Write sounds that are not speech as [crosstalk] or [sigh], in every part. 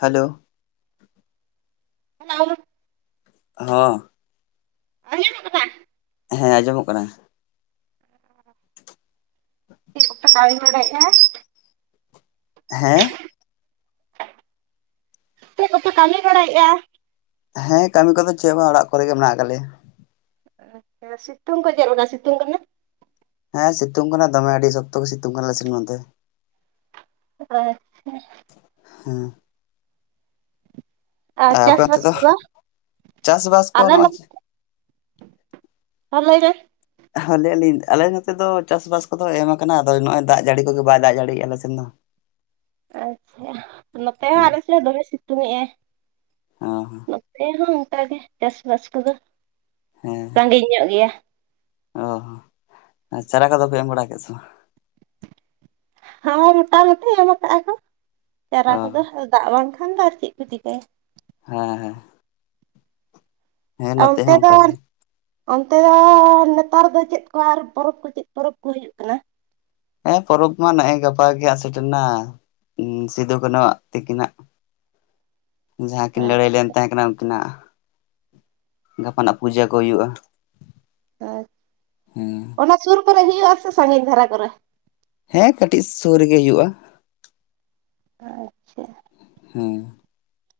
Hello hello ᱦᱚ ᱟᱡᱚᱢᱚᱜ ᱠᱟᱱᱟ? ᱦᱮᱸ ᱟᱸᱡᱚᱢᱚᱜ ᱠᱟᱱᱟ [unintelligible] ᱪᱮᱫ ᱠᱚᱯᱮ ᱠᱟᱢᱤ ᱵᱟᱲᱟᱭᱮᱫᱼᱟ? ᱦᱮᱸ ᱪᱮᱫ ᱠᱚᱯᱮ ᱠᱟᱹᱢᱤ ᱵᱟᱲᱟᱭᱮᱫᱼᱟ? ᱦᱮᱸ ᱠᱟᱹᱢᱤ ᱠᱚᱫᱚ ᱪᱮᱫ ᱦᱚ ᱵᱟᱝ ᱚᱲᱟᱜ ᱠᱚᱨᱮᱜ ᱜᱮ ᱢᱮᱱᱟᱜ ᱟᱠᱟᱫ ᱞᱮᱭᱟ ᱾ ᱟᱪᱪᱷᱟ ᱥᱤᱛᱩᱝ ᱪᱮᱫ ᱞᱮᱠᱟ ᱥᱤᱛᱩᱝ ᱠᱟᱱᱟ? ᱦᱮᱸ ᱥᱤᱛᱩᱝ ᱠᱟᱱᱟ ᱫᱚᱢᱮ ᱟᱹᱰᱤ ᱥᱚᱠᱛᱚ ᱜᱮ ᱥᱤᱛᱩᱝ ᱠᱟᱱᱟ ᱟᱞᱮ ᱥᱮᱱ ᱱᱚᱛᱮ ᱟᱪᱪᱷᱟ ᱦᱮᱸ ᱟᱨ ᱟᱯᱮ ᱪᱟᱥ ᱚᱱᱛᱮ ᱵᱟᱥ ᱫᱚ ᱠᱚᱫᱚ ᱪᱟᱥᱵᱟᱥ [unintelligible] ᱠᱚ ᱱᱚᱜᱼᱚᱭ ᱦᱮᱸ ᱞᱮᱵᱮᱱ ᱦᱮᱸ ᱞᱟᱹᱭᱮᱜ ᱟᱹᱞᱤᱧ ᱟᱞᱮ ᱱᱚᱛᱮ ᱫᱚ ᱪᱟᱥᱵᱟᱥ ᱠᱚᱫᱚ ᱮᱢ ᱟᱠᱟᱱᱟ ᱟᱫᱚ ᱱᱚᱜᱼᱚᱭ ᱫᱟᱜ ᱡᱟᱹᱲᱤ ᱠᱚᱜᱮ ᱵᱟᱭ ᱫᱟᱜ ᱡᱟᱹᱲᱤᱭᱼᱟ ᱟᱞᱮ ᱥᱮᱱ ᱫᱚ᱾ ᱟᱪᱪᱷᱟ ᱱᱚᱛᱮ ᱦᱚᱸ ᱟᱞᱮ ᱥᱮᱫ ᱦᱚᱸ ᱫᱚᱢᱮ ᱥᱤᱛᱩᱝ ᱮᱼᱟᱭ ᱾ ᱚ ᱦᱚᱸ ᱱᱚᱛᱮ ᱦᱚᱸ ᱚᱱᱠᱟᱜᱮ ᱪᱟᱥᱵᱟᱥ ᱠᱚᱫᱚ ᱦᱮᱸ ᱥᱟᱺᱜᱤᱧ ᱧᱚᱜ ᱜᱮᱭᱟ᱾ ᱚ ᱪᱟᱨᱟ ᱠᱚᱫᱚ ᱯᱮ ᱮᱢ ᱵᱟᱲᱟ ᱠᱮᱫ ᱥᱮ ᱵᱟᱝ? ᱦᱚᱸ ᱢᱚᱴᱟᱢᱩᱴᱤ ᱮᱢ ᱠᱟᱜᱼᱟ ᱠᱚ ᱪᱟᱨᱟ ᱵᱟᱝ ᱠᱚᱫᱚ ᱫᱟᱜ ᱵᱟᱝᱠᱷᱟᱱ ᱫᱚ ᱟᱨ ᱪᱮᱫ ᱠᱚ ᱪᱤᱠᱟᱹᱭᱟ? ᱦᱮᱸ ᱦᱮᱸ ᱦᱮᱸ ᱱᱚᱛᱮ ᱚᱱᱛᱮ ᱦᱚᱸ ᱫᱚ ᱚᱱᱠᱟ ᱜᱮ ᱚᱱᱛᱮ ᱫᱚᱻ ᱱᱮᱛᱟᱨ ᱫᱚ ᱪᱮᱫ ᱠᱚ ᱟᱨ ᱯᱚᱨᱚᱵᱽ ᱠᱚ ᱪᱮᱫ ᱯᱚᱨᱚᱵᱽ ᱠᱚ ᱦᱩᱭᱩᱜ ᱠᱟᱱᱟ? ᱦᱮᱸ ᱯᱚᱨᱚᱵᱽ ᱢᱟ ᱱᱟᱜᱼᱚᱭ ᱜᱟᱯᱟ ᱜᱮ ᱦᱟᱸᱜ ᱥᱮᱴᱮᱨ ᱱᱟ, ᱥᱤᱫᱩᱠᱟᱱᱩᱣᱟᱜ ᱛᱤᱠᱤᱱᱟᱜ [inaudible] ᱡᱟᱦᱟᱸ ᱠᱤᱱ ᱦᱮᱸ ᱞᱟᱹᱲᱦᱟᱹᱭ ᱞᱮᱱ ᱛᱟᱦᱮᱸ ᱠᱟᱱᱟ ᱩᱱᱠᱤᱱᱟᱜ ᱜᱟᱯᱟᱱᱟᱜ ᱯᱩᱡᱟᱹ ᱠᱚ ᱦᱩᱭᱩᱜᱼᱟ ᱦᱮᱸ ᱦᱩᱸ ᱚᱱᱟ ᱥᱩᱨ ᱠᱚᱨᱮ ᱦᱤᱭ ᱟᱥᱮ ᱥᱟᱺᱜᱮᱧ ᱫᱷᱟᱨᱟ ᱠᱚᱨᱮ? ᱦᱮᱸ ᱠᱟᱹᱴᱤᱡ ᱥᱩᱨ ᱨᱮᱜᱮ ᱦᱩᱭᱩᱜᱼᱟ᱾ ᱟᱪᱪᱷᱟ᱾ ᱦᱮᱸ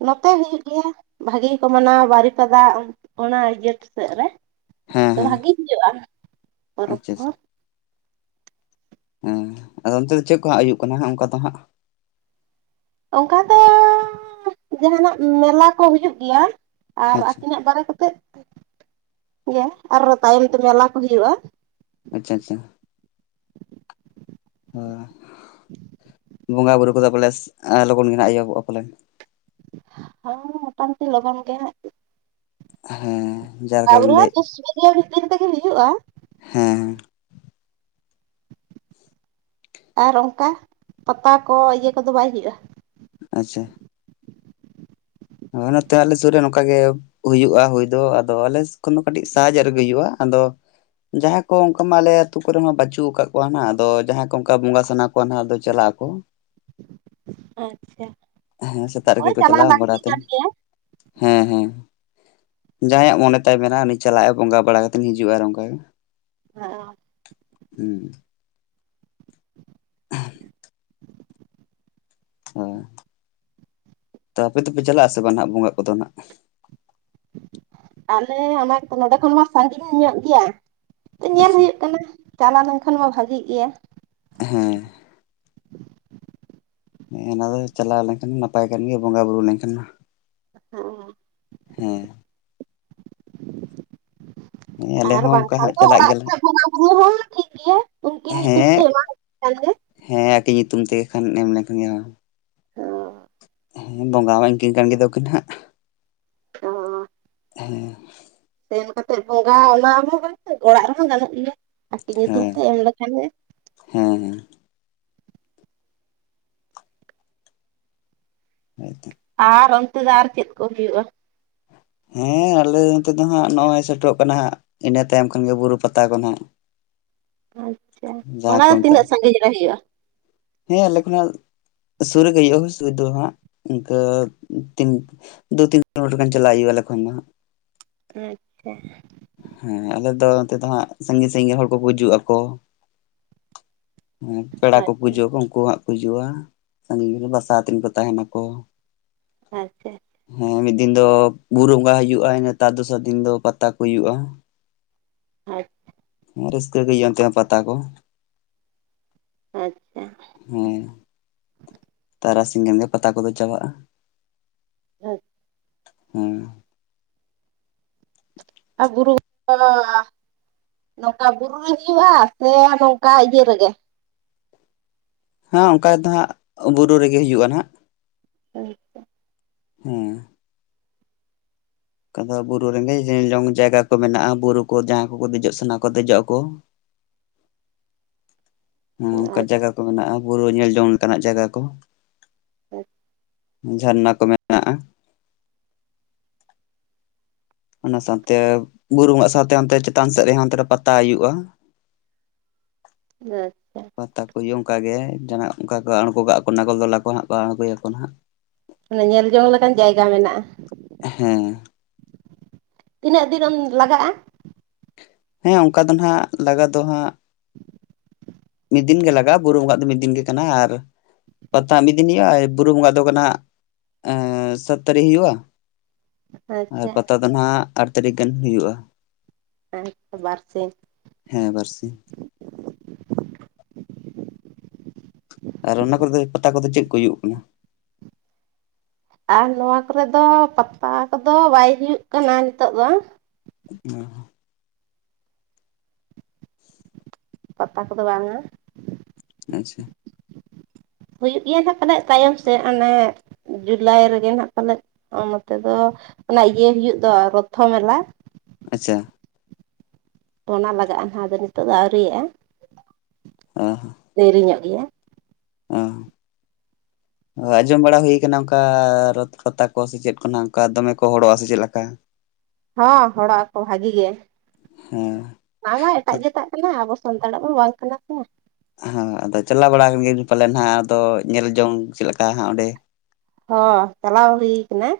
ᱱᱚᱛᱮ ᱦᱩᱭᱩᱜ ᱜᱮᱭᱟ, ᱵᱷᱟᱹᱜᱤ ᱜᱮ ᱠᱚ ᱢᱟᱱᱟᱣᱟ ᱵᱟᱨᱤᱯᱟᱫᱟ ᱚᱱᱟ ᱤᱭᱟᱹ ᱥᱮᱫ ᱨᱮ᱾ ᱦᱮᱸ ᱦᱮᱸ ᱵᱷᱟᱜᱮ ᱦᱩᱭᱩᱜᱼᱟ ᱯᱚᱨᱚᱵᱽ ᱟᱪᱪᱷᱟ ᱠᱚ᱾ ᱦᱩᱸ ᱟᱫᱚ ᱚᱱᱛᱮ ᱫᱚ ᱪᱮᱫ ᱠᱚ ᱦᱟᱜ ᱦᱩᱭᱩᱜ ᱠᱟᱱᱟ ᱚᱱᱠᱟ ᱫᱚ ᱦᱟᱸᱜ? ᱚᱱᱠᱟ ᱫᱚᱻ ᱡᱟᱦᱟᱸ ᱱᱟᱜ ᱢᱮᱞᱟ ᱠᱚ ᱦᱩᱭᱩᱜ ᱜᱮᱭᱟ᱾ ᱟᱨ ᱟᱪᱪᱷᱟ ᱟᱹᱠᱤᱱᱟᱜ ᱵᱟᱨᱮ ᱠᱟᱛᱮᱜ ᱜᱮ ᱟᱨ ᱛᱟᱭᱚᱢ ᱛᱮ ᱢᱮᱞᱟ ᱠᱚ ᱦᱩᱭᱩᱜᱼᱟ᱾ ᱟᱪᱪᱷᱟ ᱟᱪᱷᱟ᱾ ᱦᱳᱭ ᱵᱚᱸᱜᱟ ᱵᱳᱩᱨᱩ ᱠᱚᱫᱚ ᱯᱟᱞᱮ ᱞᱚᱜᱚᱱ ᱜᱮ ᱟᱜ ᱦᱚᱭᱟᱹᱚᱜᱼᱟ ᱯᱟᱞᱮᱱ? ᱦᱚᱸ ᱢᱳᱚᱴᱟᱢᱩᱴᱤ ᱞᱚᱜᱚᱱ ᱜᱮ, ᱦᱮᱸ ᱡᱟᱦᱟᱸ ᱞᱮᱠᱟ ᱵᱤᱱ ᱞᱟᱹᱭᱮᱫ [unintelligible] ᱵᱷᱤᱛᱤᱨ ᱛᱮᱜᱮ ᱦᱩᱭᱩᱜᱼᱟ, ᱦᱮᱸ ᱟᱨ ᱚᱱᱛᱮ ᱯᱟᱛᱟ ᱠᱚ ᱤᱭᱟᱹ ᱠᱚᱫᱚ ᱵᱟᱭ ᱦᱩᱭᱩᱜᱼᱟ? ᱟᱪᱪᱷᱟ ᱦᱳᱭ ᱱᱚᱛᱮ ᱟᱞᱮ ᱥᱩᱨ ᱨᱮ ᱱᱚᱝᱠᱟ ᱜᱮ, ᱦᱩᱭᱩᱜᱼᱟ ᱦᱩᱭ ᱫᱚ ᱟᱫᱚ ᱟᱞᱮ ᱠᱷᱚᱱ ᱫᱚ ᱠᱟᱹᱴᱤᱡ ᱥᱟᱦᱟ ᱧᱚᱜ ᱨᱮᱜᱮ ᱦᱩᱭᱩᱜᱼᱟ, ᱟᱫᱚ ᱡᱟᱦᱟᱸ ᱠᱚ ᱚᱱᱠᱟ ᱢᱟ ᱟᱞᱮ ᱟᱛᱩ ᱠᱚᱨᱮ ᱦᱚ ᱵᱟᱪᱩᱜ ᱟᱠᱟᱫ ᱠᱚᱣᱟ ᱦᱟᱜ ᱟᱫᱚ ᱡᱟᱦᱟᱸᱭ ᱠᱚ ᱚᱱᱠᱟ ᱵᱚᱸᱜᱟ ᱥᱟᱱᱟ ᱠᱚ ᱱᱟᱦᱟᱜ ᱫᱚ ᱪᱟᱞᱟᱜ ᱟᱠᱚ ᱟᱪᱪᱷᱟ ᱾ ᱦᱮᱸ ᱥᱮᱛᱟᱜ ᱨᱮᱜᱮ ᱦᱳᱭ ᱠᱚ ᱪᱟᱞᱟᱣ ᱪᱟᱞᱟᱜᱼᱟ, ᱞᱟᱹᱠᱛᱤ ᱨᱟᱛ ᱠᱟᱱ ᱜᱮᱭᱟ ᱦᱮᱸ ᱦᱮᱸ ᱡᱟᱦᱟᱸ ᱭᱟᱜ ᱢᱚᱱᱮ ᱛᱟᱭ ᱢᱮᱱᱟᱜ ᱩᱱᱤ ᱪᱟᱞᱟᱜᱼᱟᱭ ᱵᱚᱸᱜᱟ ᱵᱟᱲᱟ ᱠᱟᱛᱮ ᱦᱤᱡᱩᱜᱼᱟ ᱚᱱᱠᱟ ᱜᱮ᱾ [unintelligible] ᱦᱮᱸ ᱦᱚᱭ, ᱛᱚ ᱟᱯᱮ ᱫᱚᱯᱮ ᱪᱟᱞᱟᱜ ᱟᱥᱮ ᱵᱟᱝ ᱱᱟᱜ ᱵᱚᱸᱜᱟ ᱠᱚᱫᱚ ᱱᱟᱜ? ᱟᱞᱮ ᱚᱱᱟ ᱱᱚᱰᱮ ᱠᱷᱚᱱ ᱢᱟ ᱥᱟᱺᱜᱤᱧ ᱧᱚᱜ ᱜᱮᱭᱟ, ᱧᱮᱞ ᱦᱮᱸᱥᱮ ᱦᱩᱭᱩᱜ ᱠᱟᱱᱟ᱾ ᱪᱟᱞᱟᱣ ᱞᱮᱱᱠᱷᱟᱱ ᱢᱟ ᱵᱷᱟᱹᱜᱤᱜ ᱜᱮᱭᱟ᱾ ᱦᱮᱸ ᱦᱮᱸ ᱚᱱᱟ ᱫᱚ ᱪᱟᱞᱟᱣ ᱞᱮᱱᱠᱷᱟᱱ ᱱᱟᱯᱟᱭ ᱠᱟᱱ ᱜᱮᱭᱟ ᱵᱚᱸᱜᱟ ᱵᱩᱨᱩ ᱞᱮᱱᱠᱷᱟᱱ ᱢᱟ ᱦᱮᱸ ᱦᱮᱸ ᱦᱮᱸ ᱟᱞᱮ ᱟᱨ ᱦᱚᱸ ᱚᱱᱠᱟ ᱵᱟᱝᱠᱷᱟᱱ ᱦᱟᱸᱜ ᱫᱚ ᱪᱟᱞᱟᱜ ᱚᱲᱟᱜ ᱜᱮᱭᱟᱞᱮ ᱠᱚ ᱵᱚᱸᱜᱟ ᱵᱩᱨᱩ ᱦᱚᱸ ᱴᱷᱤᱠ ᱜᱮᱭᱟ ᱩᱱᱠᱤᱱ ᱧᱩᱛᱩᱢ ᱛᱮ ᱦᱮᱸ ᱮᱢᱟ ᱠᱷᱟᱱ ᱜᱮ ᱦᱮᱸ ᱟᱹᱠᱤᱱ ᱧᱩᱛᱩᱢ ᱛᱮᱜᱮ ᱠᱷᱟᱱ ᱮᱢ ᱞᱮᱠᱷᱟᱱ ᱦᱮᱸ ᱵᱚᱸᱜᱟ ᱢᱟ ᱤᱱᱠᱤᱱ ᱠᱟᱱ ᱜᱮᱫᱚ ᱠᱤᱱ ᱦᱟᱸᱜ ᱾ [unintelligible] [unintelligible] ᱥᱮᱱ ᱠᱟᱛᱮᱫ ᱵᱚᱸᱜᱟ ᱚᱱᱟ ᱦᱚᱸ ᱚᱲᱟᱜ ᱨᱮᱦᱚᱸ ᱜᱟᱱᱚᱜ ᱜᱮᱭᱟ ᱟᱠᱤᱱ ᱧᱩᱛᱩᱢ ᱛᱮ ᱮᱢ ᱞᱮᱠᱷᱟᱱ ᱜᱮ᱾ ᱦᱮᱸ ᱦᱮᱸ [unintelligible] ᱟᱨ ᱚᱱᱛᱮ ᱫᱚ ᱟᱨ ᱪᱮᱫ ᱠᱚ ᱦᱩᱭᱩᱜᱼᱟ? ᱦᱮᱸ ᱟᱞᱮ ᱱᱚᱱᱛᱮ ᱫᱚ ᱦᱟᱸᱜ ᱱᱚᱜᱼᱚᱭ ᱥᱮᱴᱮᱨᱚᱜ ᱠᱟᱱᱟ ᱦᱟᱸᱜ, ᱤᱱᱟᱹ ᱛᱟᱭᱚᱢ ᱠᱷᱚᱱᱜᱮ ᱵᱩᱨᱩ ᱯᱟᱛᱟ ᱠᱚ ᱦᱟᱸᱜ᱾ ᱟᱪᱪᱷᱟ, ᱚᱱᱟ ᱠᱚ ᱫᱚ ᱢᱮᱛᱟᱜᱼᱟ ᱛᱤᱱᱟᱹᱜ ᱥᱟᱺᱜᱤᱧ ᱨᱮ ᱦᱩᱭᱩᱜᱼᱟ? ᱦᱮᱸ ᱟᱞᱮ ᱠᱷᱚᱱᱟᱜ ᱥᱩᱨ ᱨᱮᱜᱮ ᱦᱩᱭᱩᱜ ᱥᱩᱨ ᱫᱚ ᱦᱟᱸᱜ ᱤᱱᱠᱟᱹ ᱛᱤᱱ ᱫᱩ ᱛᱤᱱ ᱠᱤᱞᱳᱢᱤᱴᱟᱨ ᱪᱟᱞᱟᱜ ᱦᱩᱭᱩᱜᱼᱟ ᱟᱞᱮ ᱠᱷᱚᱱ ᱢᱟᱦᱟᱸᱜ ᱾ ᱟᱪᱪᱷᱟ ᱦᱮᱸ ᱟᱞᱮᱫ ᱫᱚ ᱚᱱᱛᱮ ᱫᱚ ᱦᱟᱸᱜ ᱥᱟᱺᱜᱤᱧ ᱥᱟᱺᱜᱤᱧ ᱦᱚᱲ ᱠᱚ ᱜᱩᱡᱩᱜ ᱟᱠᱚ᱾ ᱦᱮᱸ ᱯᱮᱲᱟ ᱠᱚᱠᱚ ᱦᱩᱤᱡᱩᱜ ᱟᱠ ᱩᱱᱠᱩ ᱦᱟᱸᱜ ᱠᱚ ᱦᱤᱡᱩᱜᱼᱟ, ᱥᱟᱺᱜᱤᱧ ᱨᱮᱱ ᱵᱟᱥᱟᱛᱱ ᱠᱚ ᱛᱟᱦᱮᱱᱟᱠᱚ᱾ ᱟᱪᱪᱷᱟ ᱦᱮᱸ ᱢᱤᱫ ᱫᱤᱱ ᱫᱚ ᱵᱩᱨᱩ ᱵᱚᱸᱜᱟ ᱦᱳᱭᱼᱟ, ᱤᱱᱟᱹ ᱱᱮᱛᱟᱨ ᱫᱚᱥᱟᱨ ᱫᱤᱱ ᱫᱚ ᱯᱟᱛᱟ ᱠᱚ ᱦ ᱦᱩᱭᱩᱜᱼᱟ᱾ [unintelligible] ᱦᱮᱸ ᱨᱟᱹᱥᱠᱟᱹ ᱜᱮ ᱦᱩᱭᱩᱜᱼᱟ, ᱚᱱᱛᱮᱱᱟᱜ ᱯᱟᱛᱟ ᱠᱚ। ᱟᱪᱪᱷᱟ, ᱦᱮᱸ ᱛᱟᱨᱟᱥᱤᱧ ᱠᱷᱟᱱᱜᱮ ᱯᱟᱛᱟ ᱠᱚᱫᱚ ᱪᱟᱵᱟᱜᱼᱟ। [unintelligible] ᱦᱩᱸ ᱟᱨ ᱵᱩᱨᱩ [unintelligible] ᱱᱚᱝᱠᱟ ᱵᱩᱨᱩ ᱨᱮ ᱦᱩᱭᱩᱜᱼᱟ, ᱥᱮ ᱱᱚᱝᱠᱟ ᱤᱭᱟᱹ ᱨᱮᱜᱮ। ᱦᱮᱸ ᱚᱱᱠᱟ ᱫᱚ ᱦᱟᱸᱜ ᱵᱩᱨᱩ ᱨᱮᱜᱮ ᱦᱩᱭᱩᱜᱼᱟ ᱱᱟᱦᱟᱜ, ᱟᱪᱪᱷᱟ, ᱦᱩᱸ ᱟᱫᱚ ᱵᱩᱨᱩ ᱨᱮᱸᱜᱮᱡ ᱧᱮᱞ ᱡᱚᱝ ᱡᱟᱭᱜᱟ ᱠᱚ ᱢᱮᱱᱟᱜᱼᱟ, ᱵᱩᱨᱩ ᱠᱚ ᱡᱟᱦᱟᱸᱭ ᱠᱚᱠᱚ ᱫᱮᱡᱚᱜ ᱥᱟᱱᱟ ᱠᱚ ᱫᱮᱡᱚᱜ ᱟᱠᱚ। ᱦᱮᱸ ᱚᱱᱠᱟ ᱡᱟᱭᱜᱟ ᱠᱚ ᱢᱮᱱᱟᱜᱼᱟ, ᱵᱩᱨᱩ ᱧᱮᱞ ᱡᱚᱝ ᱞᱮᱠᱟᱱᱟᱜ ᱡᱟᱭᱜᱟ ᱠᱚ ᱾ [unintelligible] ᱡᱷᱟᱨᱱᱟ ᱠᱚ ᱢᱮᱱᱟᱜᱼᱟ। ᱚᱱᱟ ᱥᱟᱶᱛᱮ ᱵᱩᱨᱩ ᱵᱚᱸᱜᱟᱜ ᱥᱟᱶᱛᱮ ᱚᱱᱛᱮ ᱪᱮᱛᱟᱱ ᱥᱮᱫ ᱨᱮᱦᱚᱸ ᱚᱱᱛᱮ ᱨᱮ ᱯᱟᱛᱟ ᱦᱩᱭᱩᱜᱭᱼᱟ। [unintelligible] ᱯᱟᱛᱟᱠᱚ ᱦᱩᱭᱩᱜᱼᱟ ᱚᱱᱠᱟ ᱜᱮ, ᱡᱟᱦᱟᱱᱟᱜ ᱚᱱᱠᱟ ᱠᱚ ᱟᱬᱜᱳ ᱠᱟᱜ ᱠᱚ ᱱᱟᱜᱚᱞ ᱫᱚᱞᱟ ᱠᱚ ᱦᱟᱸᱜ ᱠᱚ ᱟᱬᱜᱚᱭᱟᱠᱚ ᱱᱟᱦᱟᱸᱜ। ᱚᱱᱟ ᱧᱮᱞ ᱡᱚᱝ ᱞᱮᱠᱟᱱ ᱡᱟᱭᱜᱟ ᱢᱮᱱᱟᱜᱼᱟ। ᱦᱮᱸ ᱛᱤᱱᱟᱹᱜ ᱫᱤᱱ ᱮᱢ ᱞᱟᱜᱟᱜᱼᱟ। ᱦᱮᱸ ᱚᱱᱠᱟ ᱫᱚ ᱱᱟᱦᱟᱜ ᱞᱟᱜᱟᱜ ᱫᱚ ᱦᱟᱸᱜ, ᱢᱤᱫ ᱫᱤᱱ ᱜᱮ ᱞᱟᱜᱟᱜᱼᱟ, ᱵᱩᱨᱩ ᱵᱚᱸᱜᱟᱜ ᱫᱚ ᱢᱤᱫ ᱫᱤᱱ ᱜᱮ ᱠᱟᱱᱟ, ᱟᱨ ᱯᱟᱛᱟ ᱢᱤᱫ ᱫᱤᱱ ᱦᱩᱭᱩᱜᱼᱟ, ᱟᱨ ᱵᱩᱨᱩ ᱵᱚᱸᱜᱟᱜ ᱫᱚ ᱠᱟᱱᱟ, [unintelligible] ᱥᱟᱛ ᱛᱟᱨᱤᱠ ᱦᱩᱭᱩᱜᱼᱟ। ᱟᱨ ᱟᱪᱪᱷᱟ ᱯᱟᱛᱟ ᱫᱚ ᱱᱟᱦᱟᱸᱜ ᱟᱴ ᱛᱟᱹᱨᱤᱠᱷ ᱜᱟᱱ ᱦᱩᱭᱩᱜᱼᱟ। [unintelligible] ᱵᱟᱨᱥᱤᱝ। ᱦᱮᱸ ᱵᱟᱨᱥᱤᱝ। ᱟᱨ ᱚᱱᱟ ᱠᱚᱨᱮ ᱫᱚ ᱯᱟᱛᱟ ᱠᱚᱫᱚ ᱪᱮᱫ ᱠᱚ ᱦᱩᱭᱩᱜ ᱠᱟᱱᱟ। ᱟᱨ ᱱᱚᱣᱟ ᱠᱚᱨᱮ ᱫᱚ ᱯᱟᱛᱟ ᱠᱚᱫᱚ ᱵᱟᱭ ᱦᱩᱭᱩᱜ ᱠᱟᱱᱟ ᱱᱤᱛᱳᱜ ᱫᱚ। [unintelligible] ᱯᱟᱛᱟ ᱠᱚᱫᱚ ᱵᱟᱝᱟ, ᱟᱪᱪᱷᱟ, ᱦᱩᱭᱩᱜ ᱜᱮᱭᱟ ᱱᱟᱜ ᱯᱟᱞᱮ ᱛᱟᱭᱚᱢ ᱥᱮᱫ ᱚᱱᱮ, ᱡᱩᱞᱟᱭ ᱨᱮᱜᱮ ᱱᱟᱜ ᱯᱟᱞᱮᱫ ᱱᱚᱛᱮ ᱫᱚ ᱚᱱᱟ ᱤᱭᱟᱹ ᱦᱩᱭᱩᱜ ᱫᱚ ᱨᱚᱛᱷᱚ ᱢᱮᱞᱟ, ᱟᱪᱪᱷᱟ, ᱯᱚᱱᱟ ᱞᱟᱜᱟᱜᱼᱟ ᱱᱟᱦᱟᱜ ᱟᱫᱚ ᱱᱤᱛᱚᱜ ᱫᱚ ᱟᱹᱣᱨᱤᱭᱟᱜᱼᱟ। ᱟᱸ ᱫᱮᱨᱤᱧᱚᱜ ᱜᱮᱭᱟ, ᱚᱸ [inaudible] ᱟᱸᱡᱚᱢ ᱵᱟᱲᱟ ᱦᱩᱭᱩᱠᱟᱱᱟ ᱚᱱᱠᱟ ᱨᱚᱛ ᱯᱟᱛᱟ ᱠᱚ ᱥᱮ ᱪᱮᱫ ᱠᱚ ᱱᱟᱦᱟᱜ ᱚᱱᱠᱟ ᱫᱚᱢᱮ ᱠᱚ ᱦᱚᱲᱚᱜᱼᱟ ᱥᱮ ᱪᱮᱫᱞᱮᱠᱟ। ᱦᱚᱸ ᱦᱚᱲᱟᱜ ᱟᱠᱚ ᱵᱷᱟᱜᱤ ᱜᱮ। ᱦᱩᱸ ᱚᱱᱟᱢᱟ ᱮᱴᱟᱜ ᱡᱟᱹᱛᱟᱜ ᱠᱟᱱᱟ ᱟᱵᱚ ᱥᱟᱱᱛᱟᱲᱟᱜ ᱫᱚ ᱵᱟᱝ ᱠᱟᱱᱟ ᱥᱮ ᱦᱟᱸ ᱟᱫᱚ ᱪᱟᱞᱟᱣ ᱵᱟᱲᱟᱣ ᱠᱟᱱᱜᱮᱭᱟ ᱵᱤᱱ ᱯᱟᱞᱮᱱ ᱱᱟᱦᱟᱜ ᱟᱫᱚ ᱧᱮᱞ ᱡᱚᱝ ᱪᱮᱫ ᱞᱮᱠᱟ ᱦᱟᱸᱜ ᱚᱸᱰᱮ। ᱦᱚᱸ ᱪᱟᱞᱟᱣ ᱦᱩᱭ ᱠᱟᱱᱟ।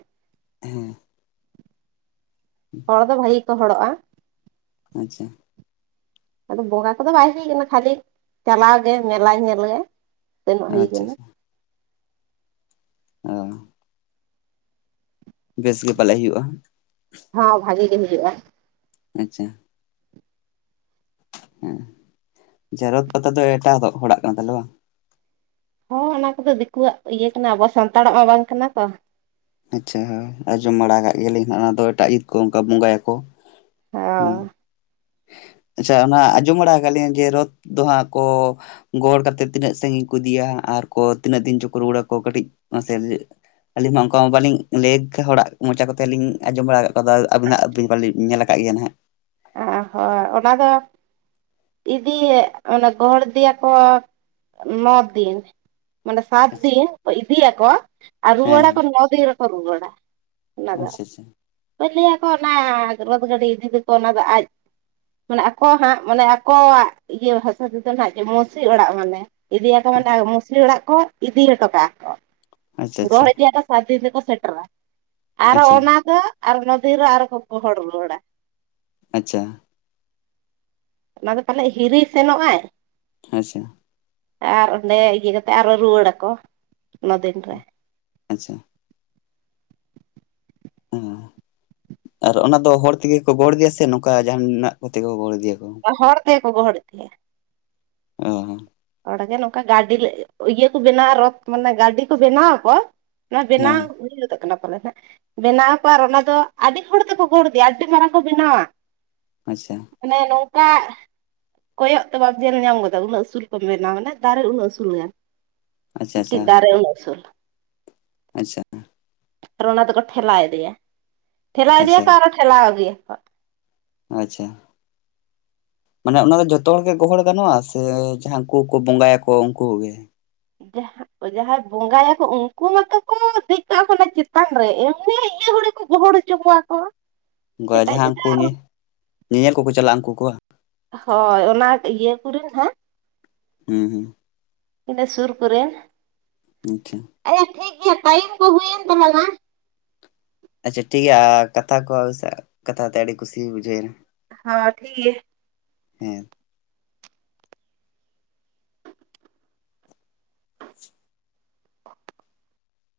ᱦᱮᱸ ᱦᱚᱲ ᱫᱚ ᱵᱷᱟᱜᱤ ᱜᱮᱠᱚ ᱦᱚᱲᱚᱜᱼᱟ। ᱟᱪᱪᱷᱟ ᱟᱫᱚ ᱵᱚᱸᱜᱟ ᱠᱚᱫᱚ ᱵᱟᱭ ᱦᱩᱭ ᱟᱠᱟᱱᱟ ᱠᱷᱟᱹᱞᱤ ᱪᱟᱞᱟᱣ ᱜᱮ ᱢᱮᱞᱟ ᱧᱮᱞ ᱜᱮ ᱥᱮᱱᱚᱜ ᱦᱩᱭ ᱟᱪᱪᱷᱟ ᱟᱠᱟᱱᱟ ᱟᱪᱪᱷᱟ ᱚ ᱵᱮᱥ ᱜᱮ ᱯᱟᱞᱮᱜ ᱦᱩᱭᱩᱜᱼᱟ ᱦᱟᱸᱜ ᱦᱚᱸ ᱵᱷᱟᱜᱤ ᱜᱮ ᱦᱩᱭᱩᱜ-ᱟ ᱟᱪᱪᱷᱟ ᱦᱮᱸ ᱡᱮ ᱨᱚᱛ ᱯᱟᱛᱟ ᱫᱚ ᱮᱴᱟᱜ ᱦᱚᱲᱟᱜ ᱠᱟᱱ ᱛᱟᱦᱞᱮ ᱵᱟᱝ ᱦᱚᱸ ᱚᱱᱟ ᱠᱚᱫᱚ ᱫᱤᱠᱩᱣᱟᱜ ᱤᱭᱟᱹ ᱠᱟᱱᱟ ᱟᱵᱚ ᱥᱟᱱᱛᱟᱲᱟᱜ ᱢᱟ ᱵᱟᱝ ᱠᱟᱱᱟ ᱛᱚ ᱟᱪᱪᱷᱟ ᱦᱳᱭ ᱟᱸᱡᱚᱢ ᱵᱟᱲᱟ ᱠᱟᱫ ᱜᱮᱭᱟᱞᱤᱧ ᱦᱟᱸᱜ ᱚᱱᱟ ᱫᱚ ᱮᱴᱟᱜ ᱡᱟᱹᱛ ᱠᱚ ᱚᱱᱠᱟ ᱵᱚᱸᱜᱟᱭᱟᱠᱚ ᱦᱮᱸ ᱦᱚᱸ ᱟᱪᱪᱷᱟ ᱚᱱᱟ ᱟᱸᱡᱚᱢ ᱵᱟᱲᱟ ᱟᱠᱟᱫ ᱞᱤᱧ ᱡᱮ ᱨᱚᱛᱷ ᱫᱚ ᱦᱟᱸᱜ ᱠᱚ, ᱜᱚᱦᱚᱸᱲ ᱠᱟᱛᱮᱫ ᱛᱤᱱᱟᱹᱜ ᱥᱟᱹᱜᱤᱧ ᱠᱚ ᱤᱫᱤᱭᱟ ᱟᱨᱠᱚ ᱛᱤᱱᱟᱹᱜ ᱫᱤᱱ ᱪᱚᱠᱚ ᱨᱩᱣᱟᱹᱲ ᱟᱠᱚ ᱠᱟᱹᱴᱤᱡ ᱢᱟᱥᱮ ᱟᱹᱞᱤᱧᱢᱟ ᱚᱱᱠᱟ ᱢᱟ ᱵᱟᱞᱤᱧ ᱧᱮᱞ ᱠᱟᱜ, ᱦᱚᱲᱟᱜ ᱢᱚᱪᱟ ᱠᱛᱮᱞᱤᱧ ᱟᱸᱡᱚᱢ ᱵᱟᱲᱟ ᱠᱟᱫᱟ ᱟᱵᱤᱱᱟᱜ ᱟᱵᱤᱱ ᱯᱟᱞᱮᱱ ᱧᱮᱞ ᱟᱠᱟᱜ ᱠᱟᱜ ᱜᱮ ᱱᱟᱦᱟᱜ ᱚ ᱦᱚᱭ ᱚᱱᱟ ᱫᱚ ᱤᱫᱤᱭᱮ, ᱢᱟᱱᱮ ᱜᱚᱦᱚᱲ ᱫᱤᱭᱟᱠᱚ ᱱᱚ ᱫᱤᱱ ᱢᱟᱱᱮ ᱥᱟᱛ ᱫᱤᱱ ᱤᱫᱤᱭᱟᱠᱚ ᱟᱨ ᱦᱮᱸ ᱦᱮᱸ ᱨᱩᱣᱟᱹᱲᱟᱠᱚ ᱱᱚ ᱫᱤᱱ ᱨᱮᱠᱚ ᱨᱩᱣᱟᱹᱲᱟ ᱚᱱᱟ ᱫᱚ ᱟᱪᱪᱷᱟ ᱟᱪᱪᱷᱟ ᱦᱳᱭ ᱞᱟᱹᱭᱟᱠᱚ ᱚᱱᱟ ᱨᱚᱛ ᱜᱟᱹᱰᱤ ᱤᱫᱤ ᱫᱚᱠᱚ ᱚᱱᱟ ᱫᱚ ᱟᱡ ᱢᱟᱱᱮ ᱟᱠᱚ ᱦᱟᱸᱜ ᱢᱟᱱᱮ ᱟᱠᱚᱣᱟᱜ ᱤᱭᱟᱹ ᱵᱷᱟᱥᱟ ᱛᱮᱫᱚ ᱦᱟᱸᱜ ᱡᱮ ᱢᱳᱥᱤ ᱚᱲᱟᱜ ᱢᱟᱱᱮ ᱤᱫᱤᱭᱟᱠᱚ ᱢᱟᱱᱮ ᱢᱳᱥᱤ ᱚᱲᱟᱜ ᱠᱚ ᱤᱫᱤ ᱦᱚᱴᱚ ᱠᱟᱜᱼᱟ ᱠᱚ ᱟᱪᱪᱷᱟ ᱨᱚᱦᱚᱲ ᱤᱫᱤᱭᱟᱠᱚ ᱥᱟᱛ ᱫᱤᱱ ᱨᱮᱠᱚ ᱥᱮᱴᱮᱨᱟ ᱟᱨ ᱟᱪᱪᱷᱟ ᱚᱱᱟ ᱫᱚ ᱟᱨ ᱱᱚ ᱫᱤᱱ ᱟᱨᱦᱚᱸ ᱠᱚ ᱜᱚᱦᱚᱲ ᱨᱩᱣᱟᱸᱲᱟ ᱟᱪᱪᱷᱟ ᱚᱱᱟ ᱫᱚ ᱯᱟᱞᱮᱫ ᱦᱤᱨᱤ ᱥᱮᱱᱚᱜᱼ ᱟᱭ ᱦᱮᱸ ᱥᱮ ᱟᱨ ᱚᱸᱰᱮ ᱤᱫᱤ ᱠᱟᱛᱮ ᱟᱨᱚ ᱨᱩᱣᱟᱹᱲᱟᱠᱚ ᱱᱚ ᱫᱤᱱ ᱨᱮ ᱟᱪᱪᱷᱟ ᱦᱩᱸ, ᱟᱨ ᱚᱱᱟ ᱫᱚ ᱦᱚᱲ ᱛᱮᱜᱮ ᱠᱚ ᱜᱚᱲ ᱤᱫᱤᱭᱟ ᱥᱮ ᱱᱚᱝᱠᱟ ᱡᱟᱦᱟᱸᱭ ᱢᱮᱱᱟᱜ ᱠᱚᱛᱮ ᱠᱚ ᱜᱚᱦᱚᱲ ᱤᱫᱤᱭᱟᱠᱚ ᱦᱚᱲ ᱛᱮᱜᱮ ᱠᱚ ᱜᱚᱦᱚᱲ ᱤᱫᱤᱭᱟ ᱚ ᱦᱚᱲᱜᱮ ᱱᱚᱝᱠᱟ ᱜᱟᱹᱰᱤ ᱤᱭᱟᱹ ᱠᱚ ᱵᱮᱱᱟᱣᱟ ᱨᱚᱛ ᱢᱟᱱᱮ ᱜᱟᱹᱰᱤ ᱠᱚ ᱵᱮᱱᱟᱣᱟ ᱠᱚ ᱚᱱᱟ ᱵᱮᱱᱟᱣ ᱦᱮᱸ ᱦᱩᱭ ᱯᱟᱞᱮᱱ ᱦᱟᱸᱜ ᱵᱮᱱᱟᱣ ᱟᱠᱚ ᱟᱨ ᱚᱱᱟ ᱫᱚ ᱟᱹᱰᱤ ᱦᱚᱲ ᱛᱮᱠᱚ ᱜᱚᱲ ᱤᱫᱮᱭᱟ ᱟᱹᱰᱤ ᱢᱟᱨᱟᱝ ᱠᱚ ᱵᱮᱱᱟᱣᱟ ᱟᱪᱪᱷᱟ ᱢᱟᱱᱮ ᱱᱚᱝᱠᱟ ᱠᱚᱭᱚᱜ ᱛᱮ ᱵᱟᱢ ᱧᱮᱞ ᱧᱟᱢ ᱜᱚᱫᱟ ᱩᱱᱟᱹᱜ ᱟᱹᱥᱩᱞ ᱠᱚ ᱢᱮᱱᱟ ᱢᱟᱱᱮ ᱫᱟᱨᱮ ᱩᱱᱟᱹᱜ ᱩᱥᱩᱞ ᱜᱟᱱ ᱟᱪᱪᱷᱟ ᱟᱪᱪᱷᱟ ᱢᱤᱫᱴᱤᱡ ᱫᱟᱨᱮ ᱩᱱᱟᱹᱜ ᱩᱥᱩᱞ ᱟᱪᱪᱷᱟ ᱟᱨ ᱚᱱᱟ ᱫᱚᱠᱚ ᱴᱷᱮᱞᱟᱣ ᱤᱫᱤᱭᱟ ᱴᱷᱮᱞᱟᱣ ᱟᱪᱪᱷᱟ ᱤᱫᱤᱭᱟᱠᱚ ᱟᱨ ᱠᱚ ᱴᱷᱮᱞᱟᱣ ᱟᱹᱜᱩᱭᱟᱠᱚ ᱟᱪᱪᱷᱟ ᱢᱟᱱᱮ ᱚᱱᱟ ᱫᱚ ᱡᱚᱛᱚ ᱦᱚᱲ ᱜᱮ ᱜᱚᱦᱚᱲ ᱜᱟᱱᱚᱜᱼᱟ ᱥᱮ ᱡᱟᱦᱟᱸ ᱩᱱᱠᱩ ᱠᱚ ᱵᱚᱸᱜᱟᱭᱟᱠᱚ ᱩᱱᱠᱩ ᱠᱚᱜᱮ ᱡᱟᱦᱟᱸ ᱡᱟᱦᱟᱸᱭ ᱵᱚᱸᱜᱟᱭᱟᱠᱚ ᱩᱱᱠᱩ ᱢᱟᱛᱚ ᱠᱚ ᱫᱮᱡ ᱠᱚᱜᱼᱟ ᱠᱚ ᱪᱮᱛᱟᱱ ᱨᱮ ᱮᱢᱱᱤ ᱤᱭᱟᱹ ᱦᱚᱲ ᱠᱚ ᱜᱚᱦᱚᱲ ᱪᱚ ᱠᱚᱣᱟ ᱠᱚ ᱚᱱᱠᱟ ᱮᱴᱟᱜ ᱡᱟᱦᱟᱸ ᱩᱱᱠᱩ ᱪᱮᱛᱟᱱ ᱧᱮ ᱨᱮ᱾ ᱧᱮᱧᱮᱞ ᱠᱚᱠᱚ ᱪᱟᱞᱟᱜᱼᱟ ᱩᱱᱠᱩ ᱠᱚᱣᱟ ᱦᱳᱭ ᱚᱱᱟ ᱤᱭᱟᱹ ᱠᱚᱨᱮᱱ ᱦᱟᱸᱜ ᱦᱩᱸ ᱦᱩᱸ ᱤᱱᱟᱹ ᱥᱩᱨ ᱠᱚᱨᱮ [unintelligible] ᱟᱨᱮ ᱴᱷᱤᱠ ᱜᱮᱭᱟ ᱴᱟᱭᱤᱢ ᱠᱚ ᱦᱩᱭᱮᱱ ᱛᱟᱞᱟᱝᱟ ᱟᱪᱪᱷᱟ ᱴᱷᱤᱠ ᱜᱮᱭᱟ ᱠᱟᱛᱷᱟ ᱠᱚ ᱠᱟᱛᱷᱟ ᱛᱮ ᱟᱹᱰᱤ ᱠᱩᱥᱤᱧ ᱵᱩᱡᱷᱟᱹᱣᱮᱱᱟ [unintelligible] ᱦᱮᱸ [inaudible]